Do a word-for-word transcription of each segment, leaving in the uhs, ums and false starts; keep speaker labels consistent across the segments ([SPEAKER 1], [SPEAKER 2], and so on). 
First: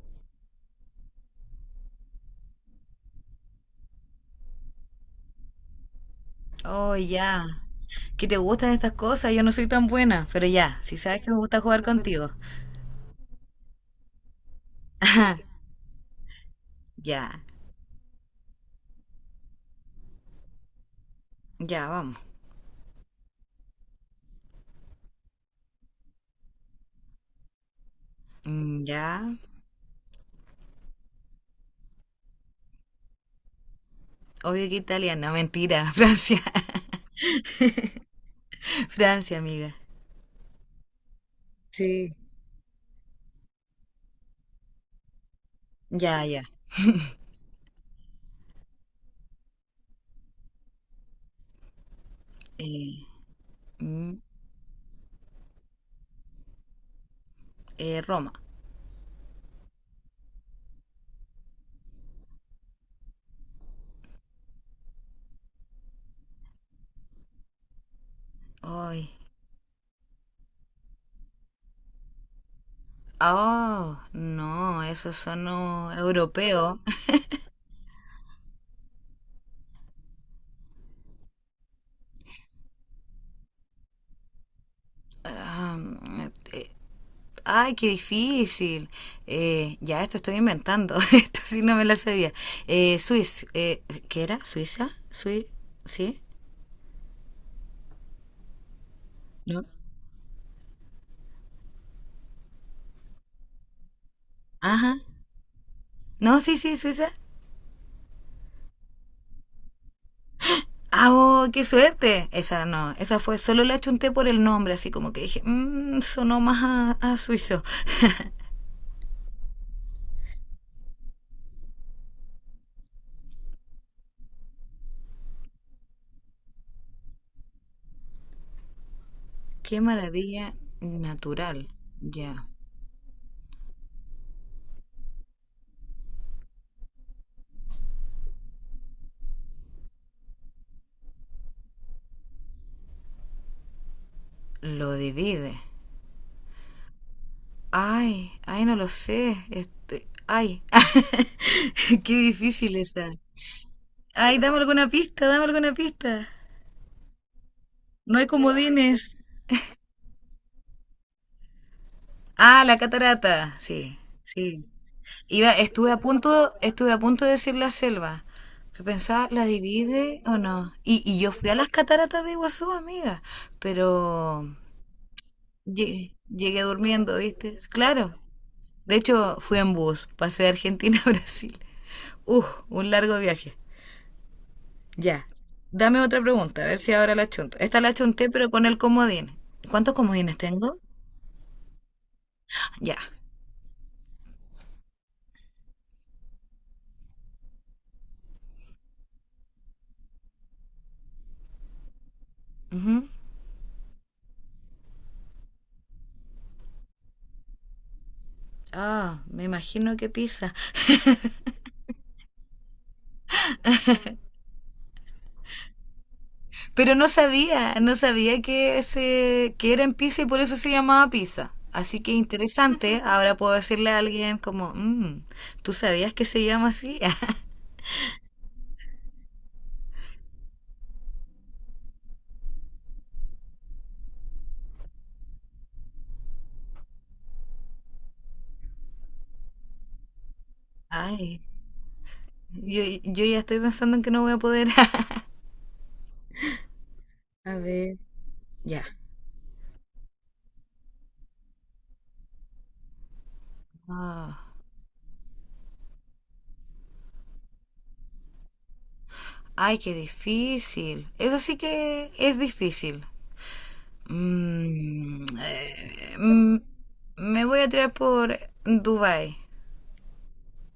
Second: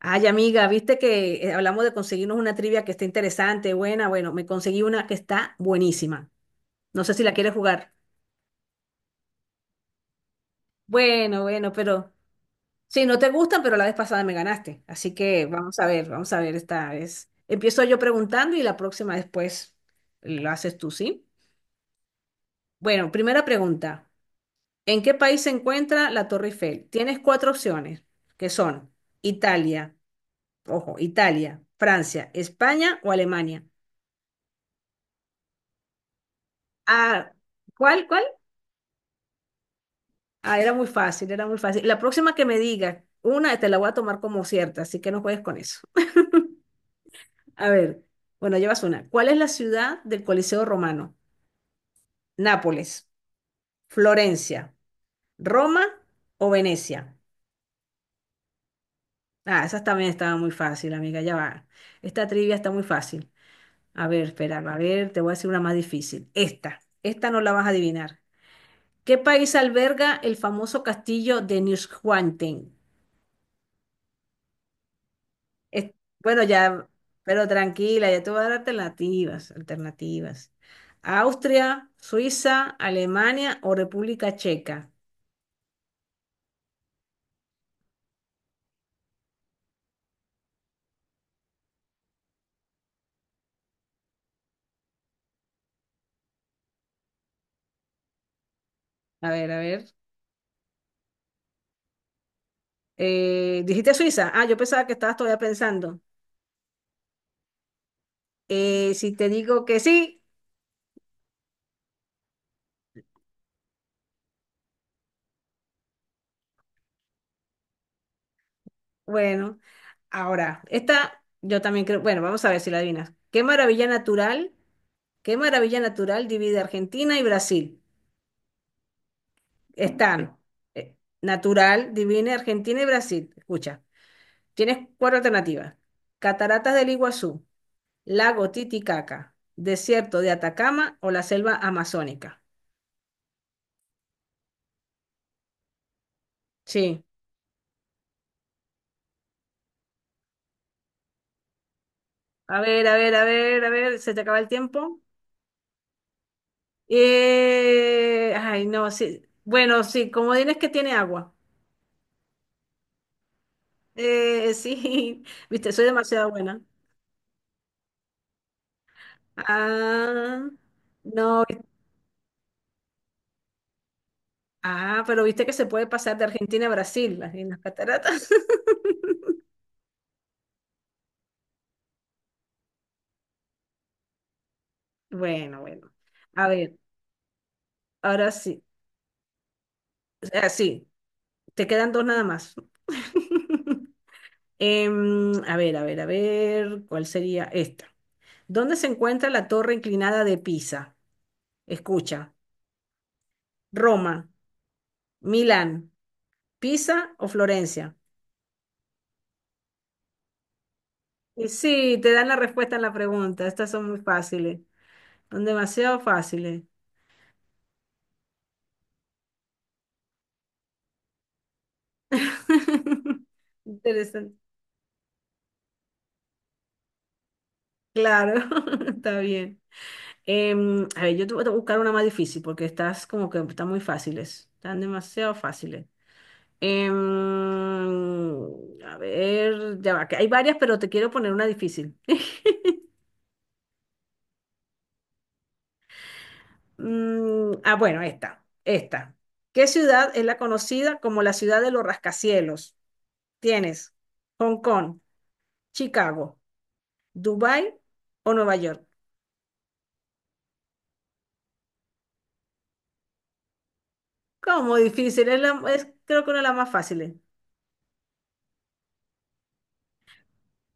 [SPEAKER 1] Ay, amiga, viste que eh, hablamos de conseguirnos una trivia que está interesante, buena. Bueno, me conseguí una que está buenísima.
[SPEAKER 2] Oh,
[SPEAKER 1] No sé si la
[SPEAKER 2] ya.
[SPEAKER 1] quieres jugar.
[SPEAKER 2] ¿Qué te gustan estas cosas? Yo no soy tan buena, pero ya, si sabes que me
[SPEAKER 1] Bueno,
[SPEAKER 2] gusta
[SPEAKER 1] bueno,
[SPEAKER 2] jugar
[SPEAKER 1] pero
[SPEAKER 2] contigo.
[SPEAKER 1] sí, no te gustan, pero la vez pasada me ganaste. Así que vamos a ver, vamos a ver esta vez.
[SPEAKER 2] Ya,
[SPEAKER 1] Empiezo yo preguntando y la próxima después lo haces tú, ¿sí?
[SPEAKER 2] ya, vamos.
[SPEAKER 1] Bueno, primera pregunta. ¿En qué país se encuentra la Torre Eiffel? Tienes cuatro opciones, que
[SPEAKER 2] Mm,
[SPEAKER 1] son
[SPEAKER 2] Ya.
[SPEAKER 1] Italia, ojo, Italia, Francia, España o Alemania.
[SPEAKER 2] Obvio que italiana, mentira, Francia.
[SPEAKER 1] Ah, ¿cuál, cuál?
[SPEAKER 2] Francia, amiga.
[SPEAKER 1] Ah, era muy fácil, era muy fácil. La
[SPEAKER 2] Sí.
[SPEAKER 1] próxima que me diga una, te la voy a tomar como cierta, así que no juegues con eso.
[SPEAKER 2] Ya, ya.
[SPEAKER 1] A ver, bueno, llevas una. ¿Cuál es la ciudad del Coliseo Romano?
[SPEAKER 2] Eh,
[SPEAKER 1] Nápoles,
[SPEAKER 2] mm,
[SPEAKER 1] Florencia, Roma o Venecia.
[SPEAKER 2] eh, Roma.
[SPEAKER 1] Ah, esa también estaba muy fácil, amiga, ya va. Esta trivia está muy fácil. A ver, espera, a ver, te voy a decir una más difícil. Esta, esta no la vas a adivinar.
[SPEAKER 2] Ay.
[SPEAKER 1] ¿Qué país alberga el famoso castillo de Neuschwanstein?
[SPEAKER 2] Oh, no, esos son no,
[SPEAKER 1] Es- bueno,
[SPEAKER 2] europeos.
[SPEAKER 1] ya, pero tranquila, ya te voy a dar alternativas, alternativas. Austria, Suiza, Alemania o República Checa.
[SPEAKER 2] Ah, ay, qué difícil. Eh, ya, esto estoy inventando. Esto sí no me la sabía. Eh, Suiz, eh, ¿qué era? ¿Suiza? ¿Sui? ¿Sí?
[SPEAKER 1] A ver, a
[SPEAKER 2] ¿No?
[SPEAKER 1] ver. Eh, ¿dijiste Suiza? Ah, yo pensaba que
[SPEAKER 2] Ajá.
[SPEAKER 1] estabas todavía pensando.
[SPEAKER 2] No, sí, sí, Suiza.
[SPEAKER 1] Eh, si te digo que sí,
[SPEAKER 2] ¡Ah, oh, qué suerte! Esa no, esa fue, solo la chunté por el nombre, así como que dije, mmm, sonó más a, a suizo.
[SPEAKER 1] bueno. Ahora, esta yo también creo, bueno, vamos a ver si la adivinas. ¿Qué maravilla natural, qué maravilla natural divide Argentina y Brasil?
[SPEAKER 2] ¡Qué
[SPEAKER 1] Están
[SPEAKER 2] maravilla
[SPEAKER 1] eh,
[SPEAKER 2] natural!
[SPEAKER 1] natural, divide
[SPEAKER 2] Ya,
[SPEAKER 1] Argentina y Brasil. Escucha. Tienes cuatro alternativas. Cataratas del Iguazú, lago Titicaca, desierto de Atacama o la selva amazónica.
[SPEAKER 2] lo divide.
[SPEAKER 1] Sí.
[SPEAKER 2] Ay, ay, no lo sé. Este, ay, qué
[SPEAKER 1] A
[SPEAKER 2] difícil
[SPEAKER 1] ver, a
[SPEAKER 2] esa.
[SPEAKER 1] ver, a ver, a ver, se te
[SPEAKER 2] Ay,
[SPEAKER 1] acaba el
[SPEAKER 2] dame alguna
[SPEAKER 1] tiempo.
[SPEAKER 2] pista, dame alguna pista. No hay
[SPEAKER 1] Eh, ay, no,
[SPEAKER 2] comodines.
[SPEAKER 1] sí. Bueno, sí, como dices que tiene agua.
[SPEAKER 2] Ah, la catarata, sí,
[SPEAKER 1] Eh,
[SPEAKER 2] sí.
[SPEAKER 1] sí,
[SPEAKER 2] Iba,
[SPEAKER 1] viste, soy
[SPEAKER 2] estuve a
[SPEAKER 1] demasiado
[SPEAKER 2] punto,
[SPEAKER 1] buena.
[SPEAKER 2] estuve a punto de decir la selva. Yo pensaba, ¿la divide o
[SPEAKER 1] Ah,
[SPEAKER 2] no? Y, y yo
[SPEAKER 1] no.
[SPEAKER 2] fui a las cataratas de Iguazú, amiga, pero
[SPEAKER 1] Ah, pero viste que se puede
[SPEAKER 2] llegué,
[SPEAKER 1] pasar de
[SPEAKER 2] llegué
[SPEAKER 1] Argentina a
[SPEAKER 2] durmiendo,
[SPEAKER 1] Brasil en
[SPEAKER 2] ¿viste?
[SPEAKER 1] las
[SPEAKER 2] Claro.
[SPEAKER 1] cataratas.
[SPEAKER 2] De hecho, fui en bus, pasé de Argentina a Brasil. Uf, un largo viaje. Ya.
[SPEAKER 1] Bueno, bueno.
[SPEAKER 2] Dame otra
[SPEAKER 1] A
[SPEAKER 2] pregunta, a
[SPEAKER 1] ver,
[SPEAKER 2] ver si ahora la chunto. Esta la chunté,
[SPEAKER 1] ahora
[SPEAKER 2] pero
[SPEAKER 1] sí.
[SPEAKER 2] con el comodín. ¿Cuántos comodines tengo?
[SPEAKER 1] Así. Te quedan dos nada más.
[SPEAKER 2] Ya.
[SPEAKER 1] Em, a ver, a ver, a ver, ¿cuál sería esta? ¿Dónde se encuentra la torre inclinada de Pisa? Escucha,
[SPEAKER 2] Ujú.
[SPEAKER 1] Roma, Milán, Pisa o Florencia.
[SPEAKER 2] Ah, oh, me imagino que Pisa.
[SPEAKER 1] Y sí, te dan la respuesta en la pregunta. Estas son muy fáciles, son demasiado fáciles.
[SPEAKER 2] Pero no sabía, no sabía que, ese, que era en Pisa y por eso se llamaba Pisa. Así que interesante, ahora puedo decirle a
[SPEAKER 1] Interesante.
[SPEAKER 2] alguien como, "Mm, ¿tú sabías que se llama así?"
[SPEAKER 1] Claro, está bien. Em, a ver, yo te voy a buscar una más difícil porque estás como que están muy fáciles, están demasiado fáciles. Em, a ver, ya va, que hay varias, pero te quiero poner
[SPEAKER 2] Ay,
[SPEAKER 1] una difícil.
[SPEAKER 2] yo, yo ya estoy pensando en que no voy a poder.
[SPEAKER 1] Mm,
[SPEAKER 2] A
[SPEAKER 1] ah,
[SPEAKER 2] ver,
[SPEAKER 1] bueno, esta,
[SPEAKER 2] ya.
[SPEAKER 1] esta. ¿Qué ciudad es la conocida como la ciudad de los rascacielos? Tienes
[SPEAKER 2] Ah,
[SPEAKER 1] Hong Kong, Chicago, Dubai o Nueva York.
[SPEAKER 2] ay, qué difícil. Eso sí que es difícil.
[SPEAKER 1] ¿Cómo
[SPEAKER 2] Mm,
[SPEAKER 1] difícil? Es la, es
[SPEAKER 2] eh,
[SPEAKER 1] creo que una de las
[SPEAKER 2] mm,
[SPEAKER 1] más fáciles.
[SPEAKER 2] me voy a tirar por Dubai.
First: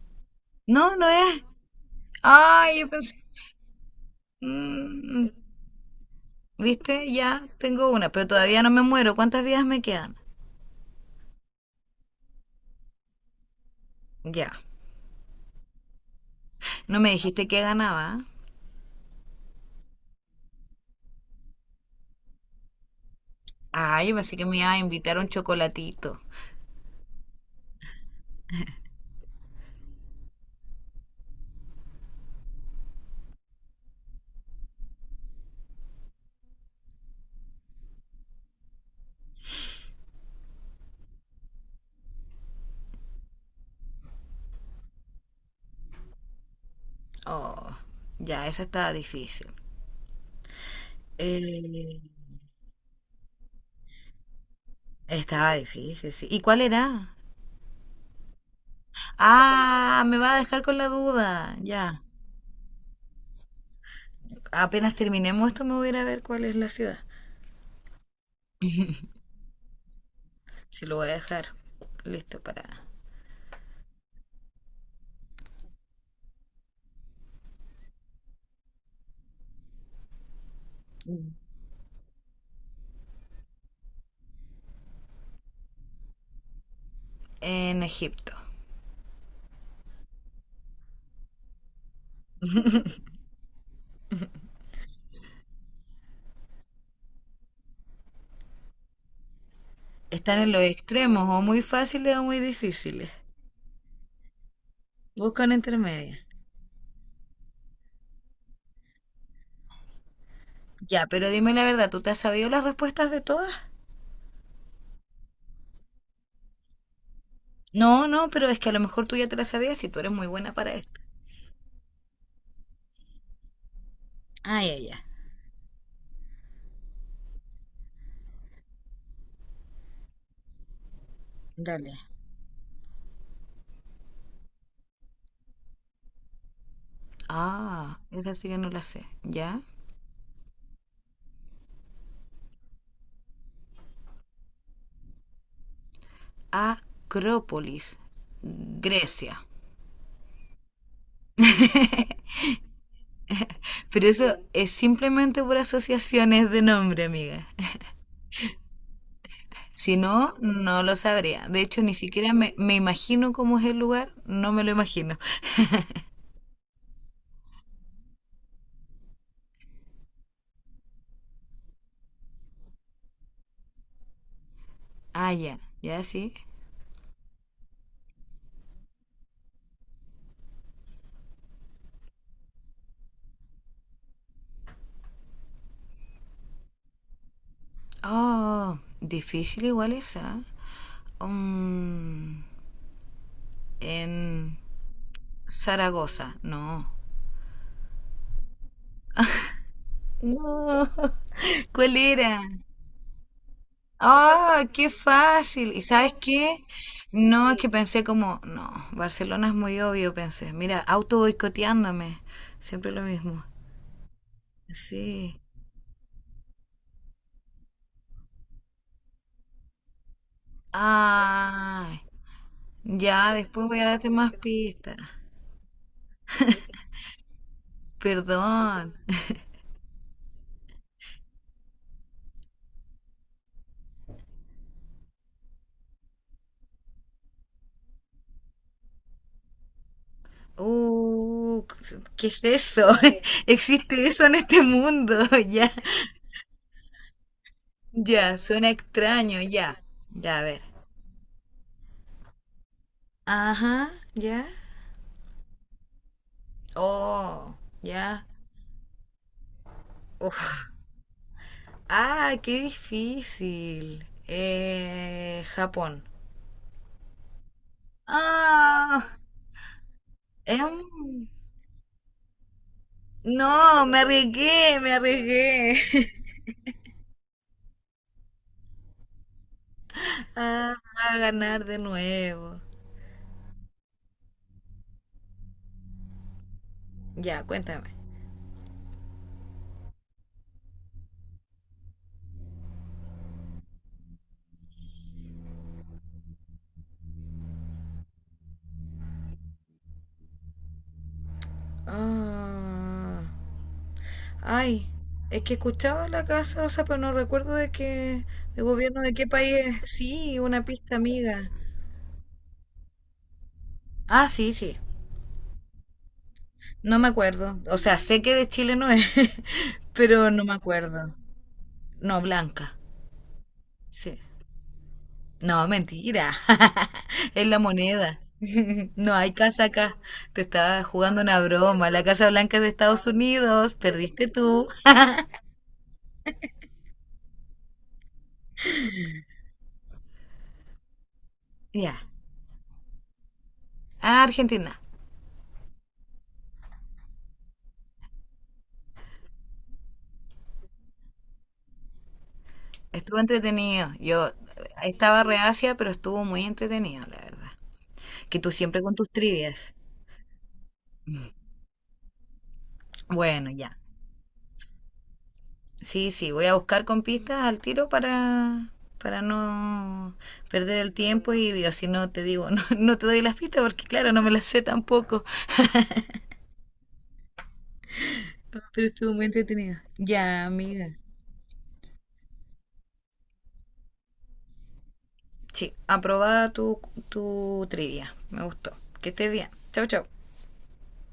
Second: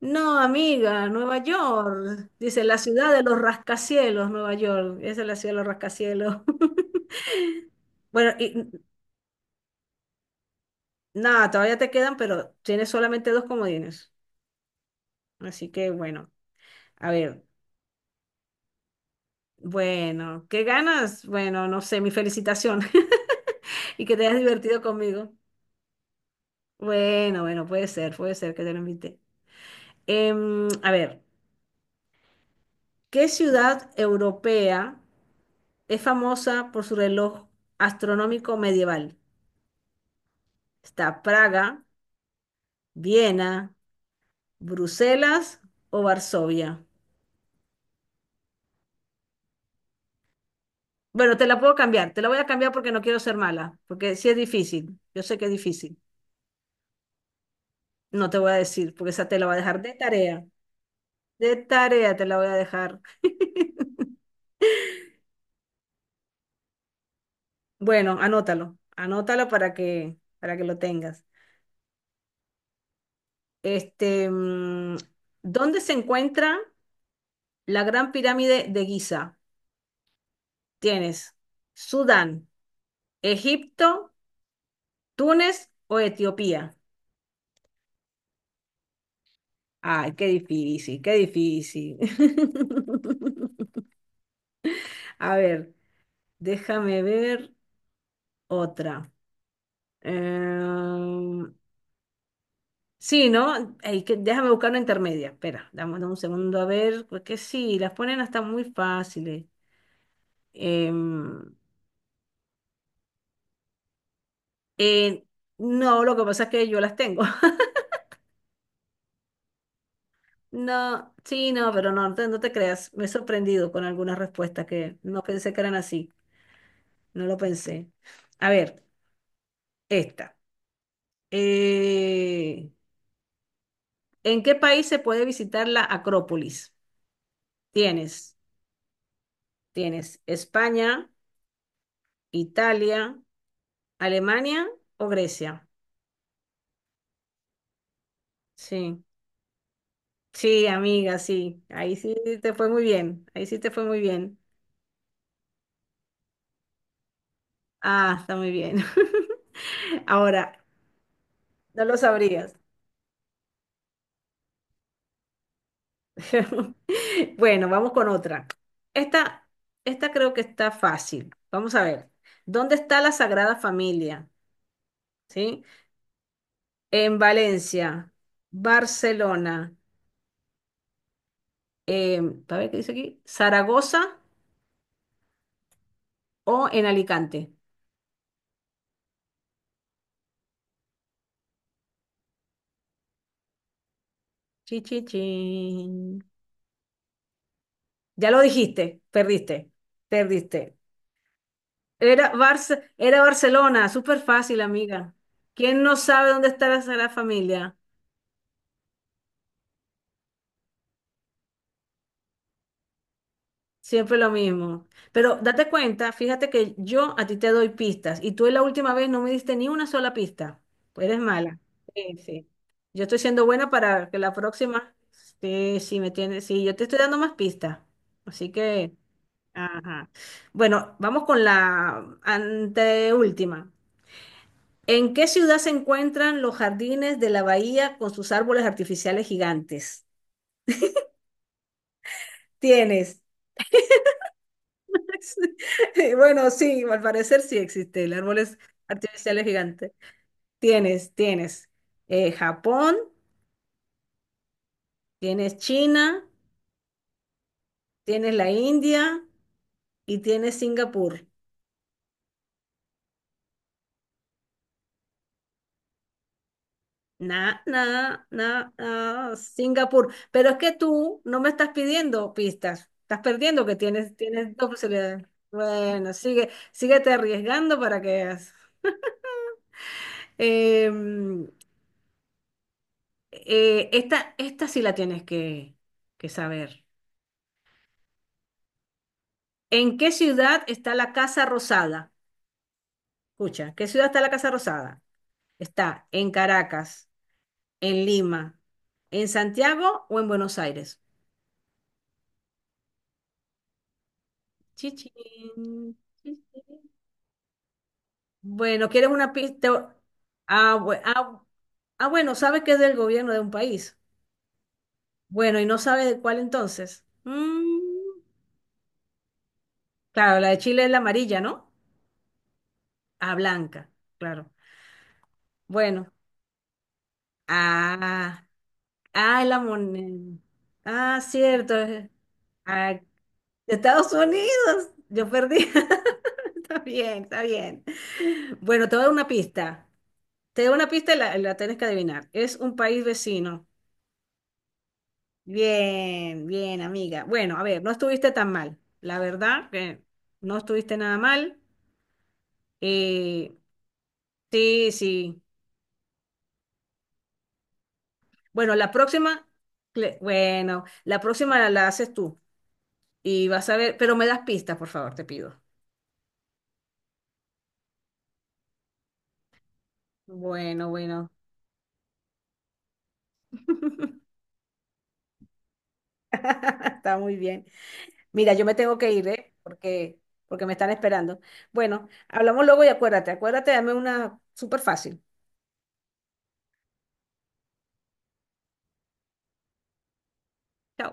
[SPEAKER 1] No,
[SPEAKER 2] No, no
[SPEAKER 1] amiga, Nueva
[SPEAKER 2] es.
[SPEAKER 1] York. Dice la
[SPEAKER 2] Ay, yo
[SPEAKER 1] ciudad
[SPEAKER 2] pensé.
[SPEAKER 1] de los rascacielos, Nueva York. Esa es
[SPEAKER 2] Mm,
[SPEAKER 1] la ciudad de los rascacielos.
[SPEAKER 2] ¿viste? Ya tengo una, pero
[SPEAKER 1] Bueno,
[SPEAKER 2] todavía
[SPEAKER 1] y
[SPEAKER 2] no me muero. ¿Cuántas vidas me quedan?
[SPEAKER 1] nada, todavía te quedan, pero tienes solamente dos comodines.
[SPEAKER 2] Ya.
[SPEAKER 1] Así que bueno,
[SPEAKER 2] No me
[SPEAKER 1] a ver,
[SPEAKER 2] dijiste que ganaba.
[SPEAKER 1] bueno, ¿qué ganas? Bueno, no sé, mi felicitación
[SPEAKER 2] Ah,
[SPEAKER 1] y
[SPEAKER 2] yo
[SPEAKER 1] que te
[SPEAKER 2] pensé
[SPEAKER 1] hayas
[SPEAKER 2] que me iba a
[SPEAKER 1] divertido
[SPEAKER 2] invitar a un
[SPEAKER 1] conmigo.
[SPEAKER 2] chocolatito.
[SPEAKER 1] Bueno, bueno, puede ser, puede ser que te lo invite. Em, a ver, ¿qué ciudad europea es famosa por su reloj astronómico medieval? ¿Está Praga, Viena, Bruselas o Varsovia?
[SPEAKER 2] Oh, ya, esa estaba difícil.
[SPEAKER 1] Bueno, te la puedo
[SPEAKER 2] Eh,
[SPEAKER 1] cambiar, te la voy a cambiar porque no quiero ser mala, porque sí es difícil, yo sé que es
[SPEAKER 2] Estaba
[SPEAKER 1] difícil.
[SPEAKER 2] difícil, sí. ¿Y cuál era?
[SPEAKER 1] No te voy a decir, porque esa te la voy a dejar de
[SPEAKER 2] Ah, me va a
[SPEAKER 1] tarea,
[SPEAKER 2] dejar con la
[SPEAKER 1] de
[SPEAKER 2] duda. Ya.
[SPEAKER 1] tarea te la voy a dejar.
[SPEAKER 2] Apenas terminemos esto, me voy a ir a ver cuál es la ciudad.
[SPEAKER 1] Bueno, anótalo, anótalo para que, para que lo
[SPEAKER 2] Si lo voy a
[SPEAKER 1] tengas.
[SPEAKER 2] dejar listo para...
[SPEAKER 1] Este, mm, ¿dónde se encuentra la Gran Pirámide de Giza? Tienes Sudán, Egipto, Túnez o Etiopía.
[SPEAKER 2] En Egipto.
[SPEAKER 1] Ay, qué difícil, qué difícil. A ver. Déjame ver otra.
[SPEAKER 2] Están en los extremos, o
[SPEAKER 1] Em,
[SPEAKER 2] muy fáciles o muy difíciles.
[SPEAKER 1] sí, ¿no? Ey, que- déjame buscar una intermedia.
[SPEAKER 2] Buscan
[SPEAKER 1] Espera, dame,
[SPEAKER 2] intermedia.
[SPEAKER 1] un segundo a ver, porque sí, las ponen hasta muy fáciles. Em,
[SPEAKER 2] Ya, pero dime la verdad, ¿tú te has sabido las respuestas de todas?
[SPEAKER 1] eh, no, lo que pasa es que yo las tengo.
[SPEAKER 2] No, no, pero es que a lo mejor tú ya te las sabías y tú eres muy buena para esto.
[SPEAKER 1] No, sí, no, pero no, no te, no te creas. Me he sorprendido con algunas
[SPEAKER 2] Ah,
[SPEAKER 1] respuestas
[SPEAKER 2] ya, ya.
[SPEAKER 1] que no pensé que eran así. No lo pensé. A ver, esta.
[SPEAKER 2] Dale.
[SPEAKER 1] Eh, ¿en qué país se puede visitar la Acrópolis?
[SPEAKER 2] Ah, esa
[SPEAKER 1] Tienes.
[SPEAKER 2] sí que no la sé. ¿Ya?
[SPEAKER 1] Tienes España, Italia, Alemania o Grecia.
[SPEAKER 2] Acrópolis,
[SPEAKER 1] Sí,
[SPEAKER 2] Grecia.
[SPEAKER 1] sí, amiga, sí. Ahí sí te fue muy bien. Ahí sí te fue muy
[SPEAKER 2] Pero eso
[SPEAKER 1] bien.
[SPEAKER 2] es simplemente por asociaciones de nombre, amiga.
[SPEAKER 1] Ah, está muy bien.
[SPEAKER 2] Si no,
[SPEAKER 1] Ahora,
[SPEAKER 2] no lo sabría. De hecho,
[SPEAKER 1] no
[SPEAKER 2] ni
[SPEAKER 1] lo
[SPEAKER 2] siquiera me,
[SPEAKER 1] sabrías.
[SPEAKER 2] me imagino cómo es el lugar, no me lo imagino.
[SPEAKER 1] Bueno, vamos con otra. Esta, esta creo que está fácil. Vamos a ver. ¿Dónde está la Sagrada Familia?
[SPEAKER 2] Ah, ya,
[SPEAKER 1] ¿Sí?
[SPEAKER 2] ya sí.
[SPEAKER 1] En Valencia, Barcelona, em, a ver qué dice aquí, Zaragoza o en Alicante.
[SPEAKER 2] Oh, difícil igual esa. Um, en
[SPEAKER 1] Chi, chi, chin.
[SPEAKER 2] Zaragoza, no.
[SPEAKER 1] Ya lo dijiste, perdiste, perdiste.
[SPEAKER 2] No. ¿Cuál
[SPEAKER 1] Era
[SPEAKER 2] era?
[SPEAKER 1] Barce- era Barcelona, súper fácil,
[SPEAKER 2] Ah, qué
[SPEAKER 1] amiga.
[SPEAKER 2] fácil. ¿Y
[SPEAKER 1] ¿Quién no
[SPEAKER 2] sabes
[SPEAKER 1] sabe dónde
[SPEAKER 2] qué?
[SPEAKER 1] está la Sagrada
[SPEAKER 2] No, es que
[SPEAKER 1] Familia?
[SPEAKER 2] pensé como, no, Barcelona es muy obvio, pensé. Mira, auto boicoteándome. Siempre lo mismo.
[SPEAKER 1] Siempre lo mismo. Pero
[SPEAKER 2] Sí.
[SPEAKER 1] date cuenta, fíjate que yo a ti te doy pistas y tú la última vez no me diste ni una sola pista. Pues eres mala.
[SPEAKER 2] Ay,
[SPEAKER 1] Sí, sí. Yo estoy
[SPEAKER 2] ya,
[SPEAKER 1] siendo
[SPEAKER 2] después
[SPEAKER 1] buena
[SPEAKER 2] voy a darte
[SPEAKER 1] para que
[SPEAKER 2] más
[SPEAKER 1] la próxima,
[SPEAKER 2] pistas.
[SPEAKER 1] sí, sí me tienes, sí, yo te estoy dando más pistas. Así
[SPEAKER 2] Perdón.
[SPEAKER 1] que ajá. Bueno, vamos con la anteúltima. ¿En qué ciudad se encuentran los jardines de la bahía con sus árboles artificiales gigantes?
[SPEAKER 2] Uh, ¿qué es eso?
[SPEAKER 1] Tienes.
[SPEAKER 2] ¿Existe eso en este mundo? Ya,
[SPEAKER 1] Bueno, sí, al parecer sí existe el
[SPEAKER 2] ya,
[SPEAKER 1] árboles
[SPEAKER 2] suena extraño,
[SPEAKER 1] artificiales
[SPEAKER 2] ya.
[SPEAKER 1] gigantes.
[SPEAKER 2] Ya, a ver.
[SPEAKER 1] Tienes, tienes eh, Japón,
[SPEAKER 2] Ajá, ya.
[SPEAKER 1] tienes China,
[SPEAKER 2] Oh, ya.
[SPEAKER 1] tienes la India y tienes
[SPEAKER 2] Uf.
[SPEAKER 1] Singapur.
[SPEAKER 2] Ah, qué difícil. Eh, Japón.
[SPEAKER 1] Na, na, na, na,
[SPEAKER 2] Ah,
[SPEAKER 1] Singapur. Pero es que
[SPEAKER 2] em,
[SPEAKER 1] tú no me estás pidiendo pistas. Estás perdiendo que
[SPEAKER 2] no, me
[SPEAKER 1] tienes, tienes dos
[SPEAKER 2] arriesgué, me
[SPEAKER 1] posibilidades.
[SPEAKER 2] arriesgué.
[SPEAKER 1] Bueno, sigue, síguete arriesgando para que veas.
[SPEAKER 2] Ah, a
[SPEAKER 1] Em,
[SPEAKER 2] ganar de nuevo.
[SPEAKER 1] eh, esta, esta sí la tienes que, que saber.
[SPEAKER 2] Ya, cuéntame.
[SPEAKER 1] ¿En qué ciudad está la Casa Rosada? Escucha, ¿qué ciudad está la Casa Rosada? ¿Está en Caracas, en Lima, en Santiago o en Buenos Aires?
[SPEAKER 2] Ah. Ay, es que
[SPEAKER 1] Chichín,
[SPEAKER 2] escuchaba la Casa
[SPEAKER 1] chichín.
[SPEAKER 2] Rosa, pero no recuerdo de qué, de
[SPEAKER 1] Bueno,
[SPEAKER 2] gobierno
[SPEAKER 1] ¿quieres
[SPEAKER 2] de qué
[SPEAKER 1] una
[SPEAKER 2] país es.
[SPEAKER 1] pista?
[SPEAKER 2] Sí, una
[SPEAKER 1] Ah,
[SPEAKER 2] pista
[SPEAKER 1] bue- ah,
[SPEAKER 2] amiga.
[SPEAKER 1] ah, bueno, sabe que es del gobierno de un país.
[SPEAKER 2] Ah, sí, sí.
[SPEAKER 1] Bueno, ¿y no sabe de cuál
[SPEAKER 2] No
[SPEAKER 1] entonces?
[SPEAKER 2] me acuerdo. O sea,
[SPEAKER 1] Mm,
[SPEAKER 2] sé que de Chile no es, pero
[SPEAKER 1] claro,
[SPEAKER 2] no
[SPEAKER 1] la
[SPEAKER 2] me
[SPEAKER 1] de Chile es la
[SPEAKER 2] acuerdo.
[SPEAKER 1] amarilla, ¿no?
[SPEAKER 2] No, blanca.
[SPEAKER 1] Ah, blanca,
[SPEAKER 2] Sí.
[SPEAKER 1] claro.
[SPEAKER 2] No,
[SPEAKER 1] Bueno,
[SPEAKER 2] mentira. Es la moneda.
[SPEAKER 1] ah,
[SPEAKER 2] No hay
[SPEAKER 1] ah, es la
[SPEAKER 2] casa acá.
[SPEAKER 1] moneda.
[SPEAKER 2] Te estaba
[SPEAKER 1] Ah,
[SPEAKER 2] jugando una
[SPEAKER 1] cierto.
[SPEAKER 2] broma. La
[SPEAKER 1] eh,
[SPEAKER 2] Casa Blanca es de
[SPEAKER 1] ah,
[SPEAKER 2] Estados Unidos.
[SPEAKER 1] de Estados
[SPEAKER 2] Perdiste tú.
[SPEAKER 1] Unidos. Yo perdí. Está bien, está bien. Bueno, te voy a dar una pista. Te doy una pista y la, la tienes que
[SPEAKER 2] Ya.
[SPEAKER 1] adivinar. Es un país vecino.
[SPEAKER 2] Ah, Argentina.
[SPEAKER 1] Bien, bien, amiga. Bueno, a ver, no estuviste tan mal. La verdad que no estuviste nada mal.
[SPEAKER 2] Estuvo
[SPEAKER 1] Eh,
[SPEAKER 2] entretenido. Yo
[SPEAKER 1] sí,
[SPEAKER 2] estaba
[SPEAKER 1] sí.
[SPEAKER 2] reacia, pero estuvo muy entretenido, la verdad. Que tú
[SPEAKER 1] Bueno,
[SPEAKER 2] siempre
[SPEAKER 1] la
[SPEAKER 2] con tus
[SPEAKER 1] próxima,
[SPEAKER 2] trivias.
[SPEAKER 1] cle- bueno, la próxima la, la haces tú y
[SPEAKER 2] Bueno,
[SPEAKER 1] vas
[SPEAKER 2] ya.
[SPEAKER 1] a ver, pero me das pistas, por favor, te pido.
[SPEAKER 2] Sí, sí, voy a buscar con pistas al tiro para, para no perder
[SPEAKER 1] Bueno,
[SPEAKER 2] el
[SPEAKER 1] bueno.
[SPEAKER 2] tiempo y digo, si no te digo, no, no te doy las pistas porque claro, no me las sé tampoco.
[SPEAKER 1] Está muy bien. Mira, yo me
[SPEAKER 2] Pero
[SPEAKER 1] tengo que
[SPEAKER 2] estuvo muy
[SPEAKER 1] ir, ¿eh?
[SPEAKER 2] entretenido.
[SPEAKER 1] Porque,
[SPEAKER 2] Ya,
[SPEAKER 1] porque me están
[SPEAKER 2] amiga.
[SPEAKER 1] esperando. Bueno, hablamos luego y acuérdate, acuérdate, dame una súper fácil.
[SPEAKER 2] Sí, aprobada tu, tu trivia. Me gustó. Que estés bien. Chau, chau.
[SPEAKER 1] Chao.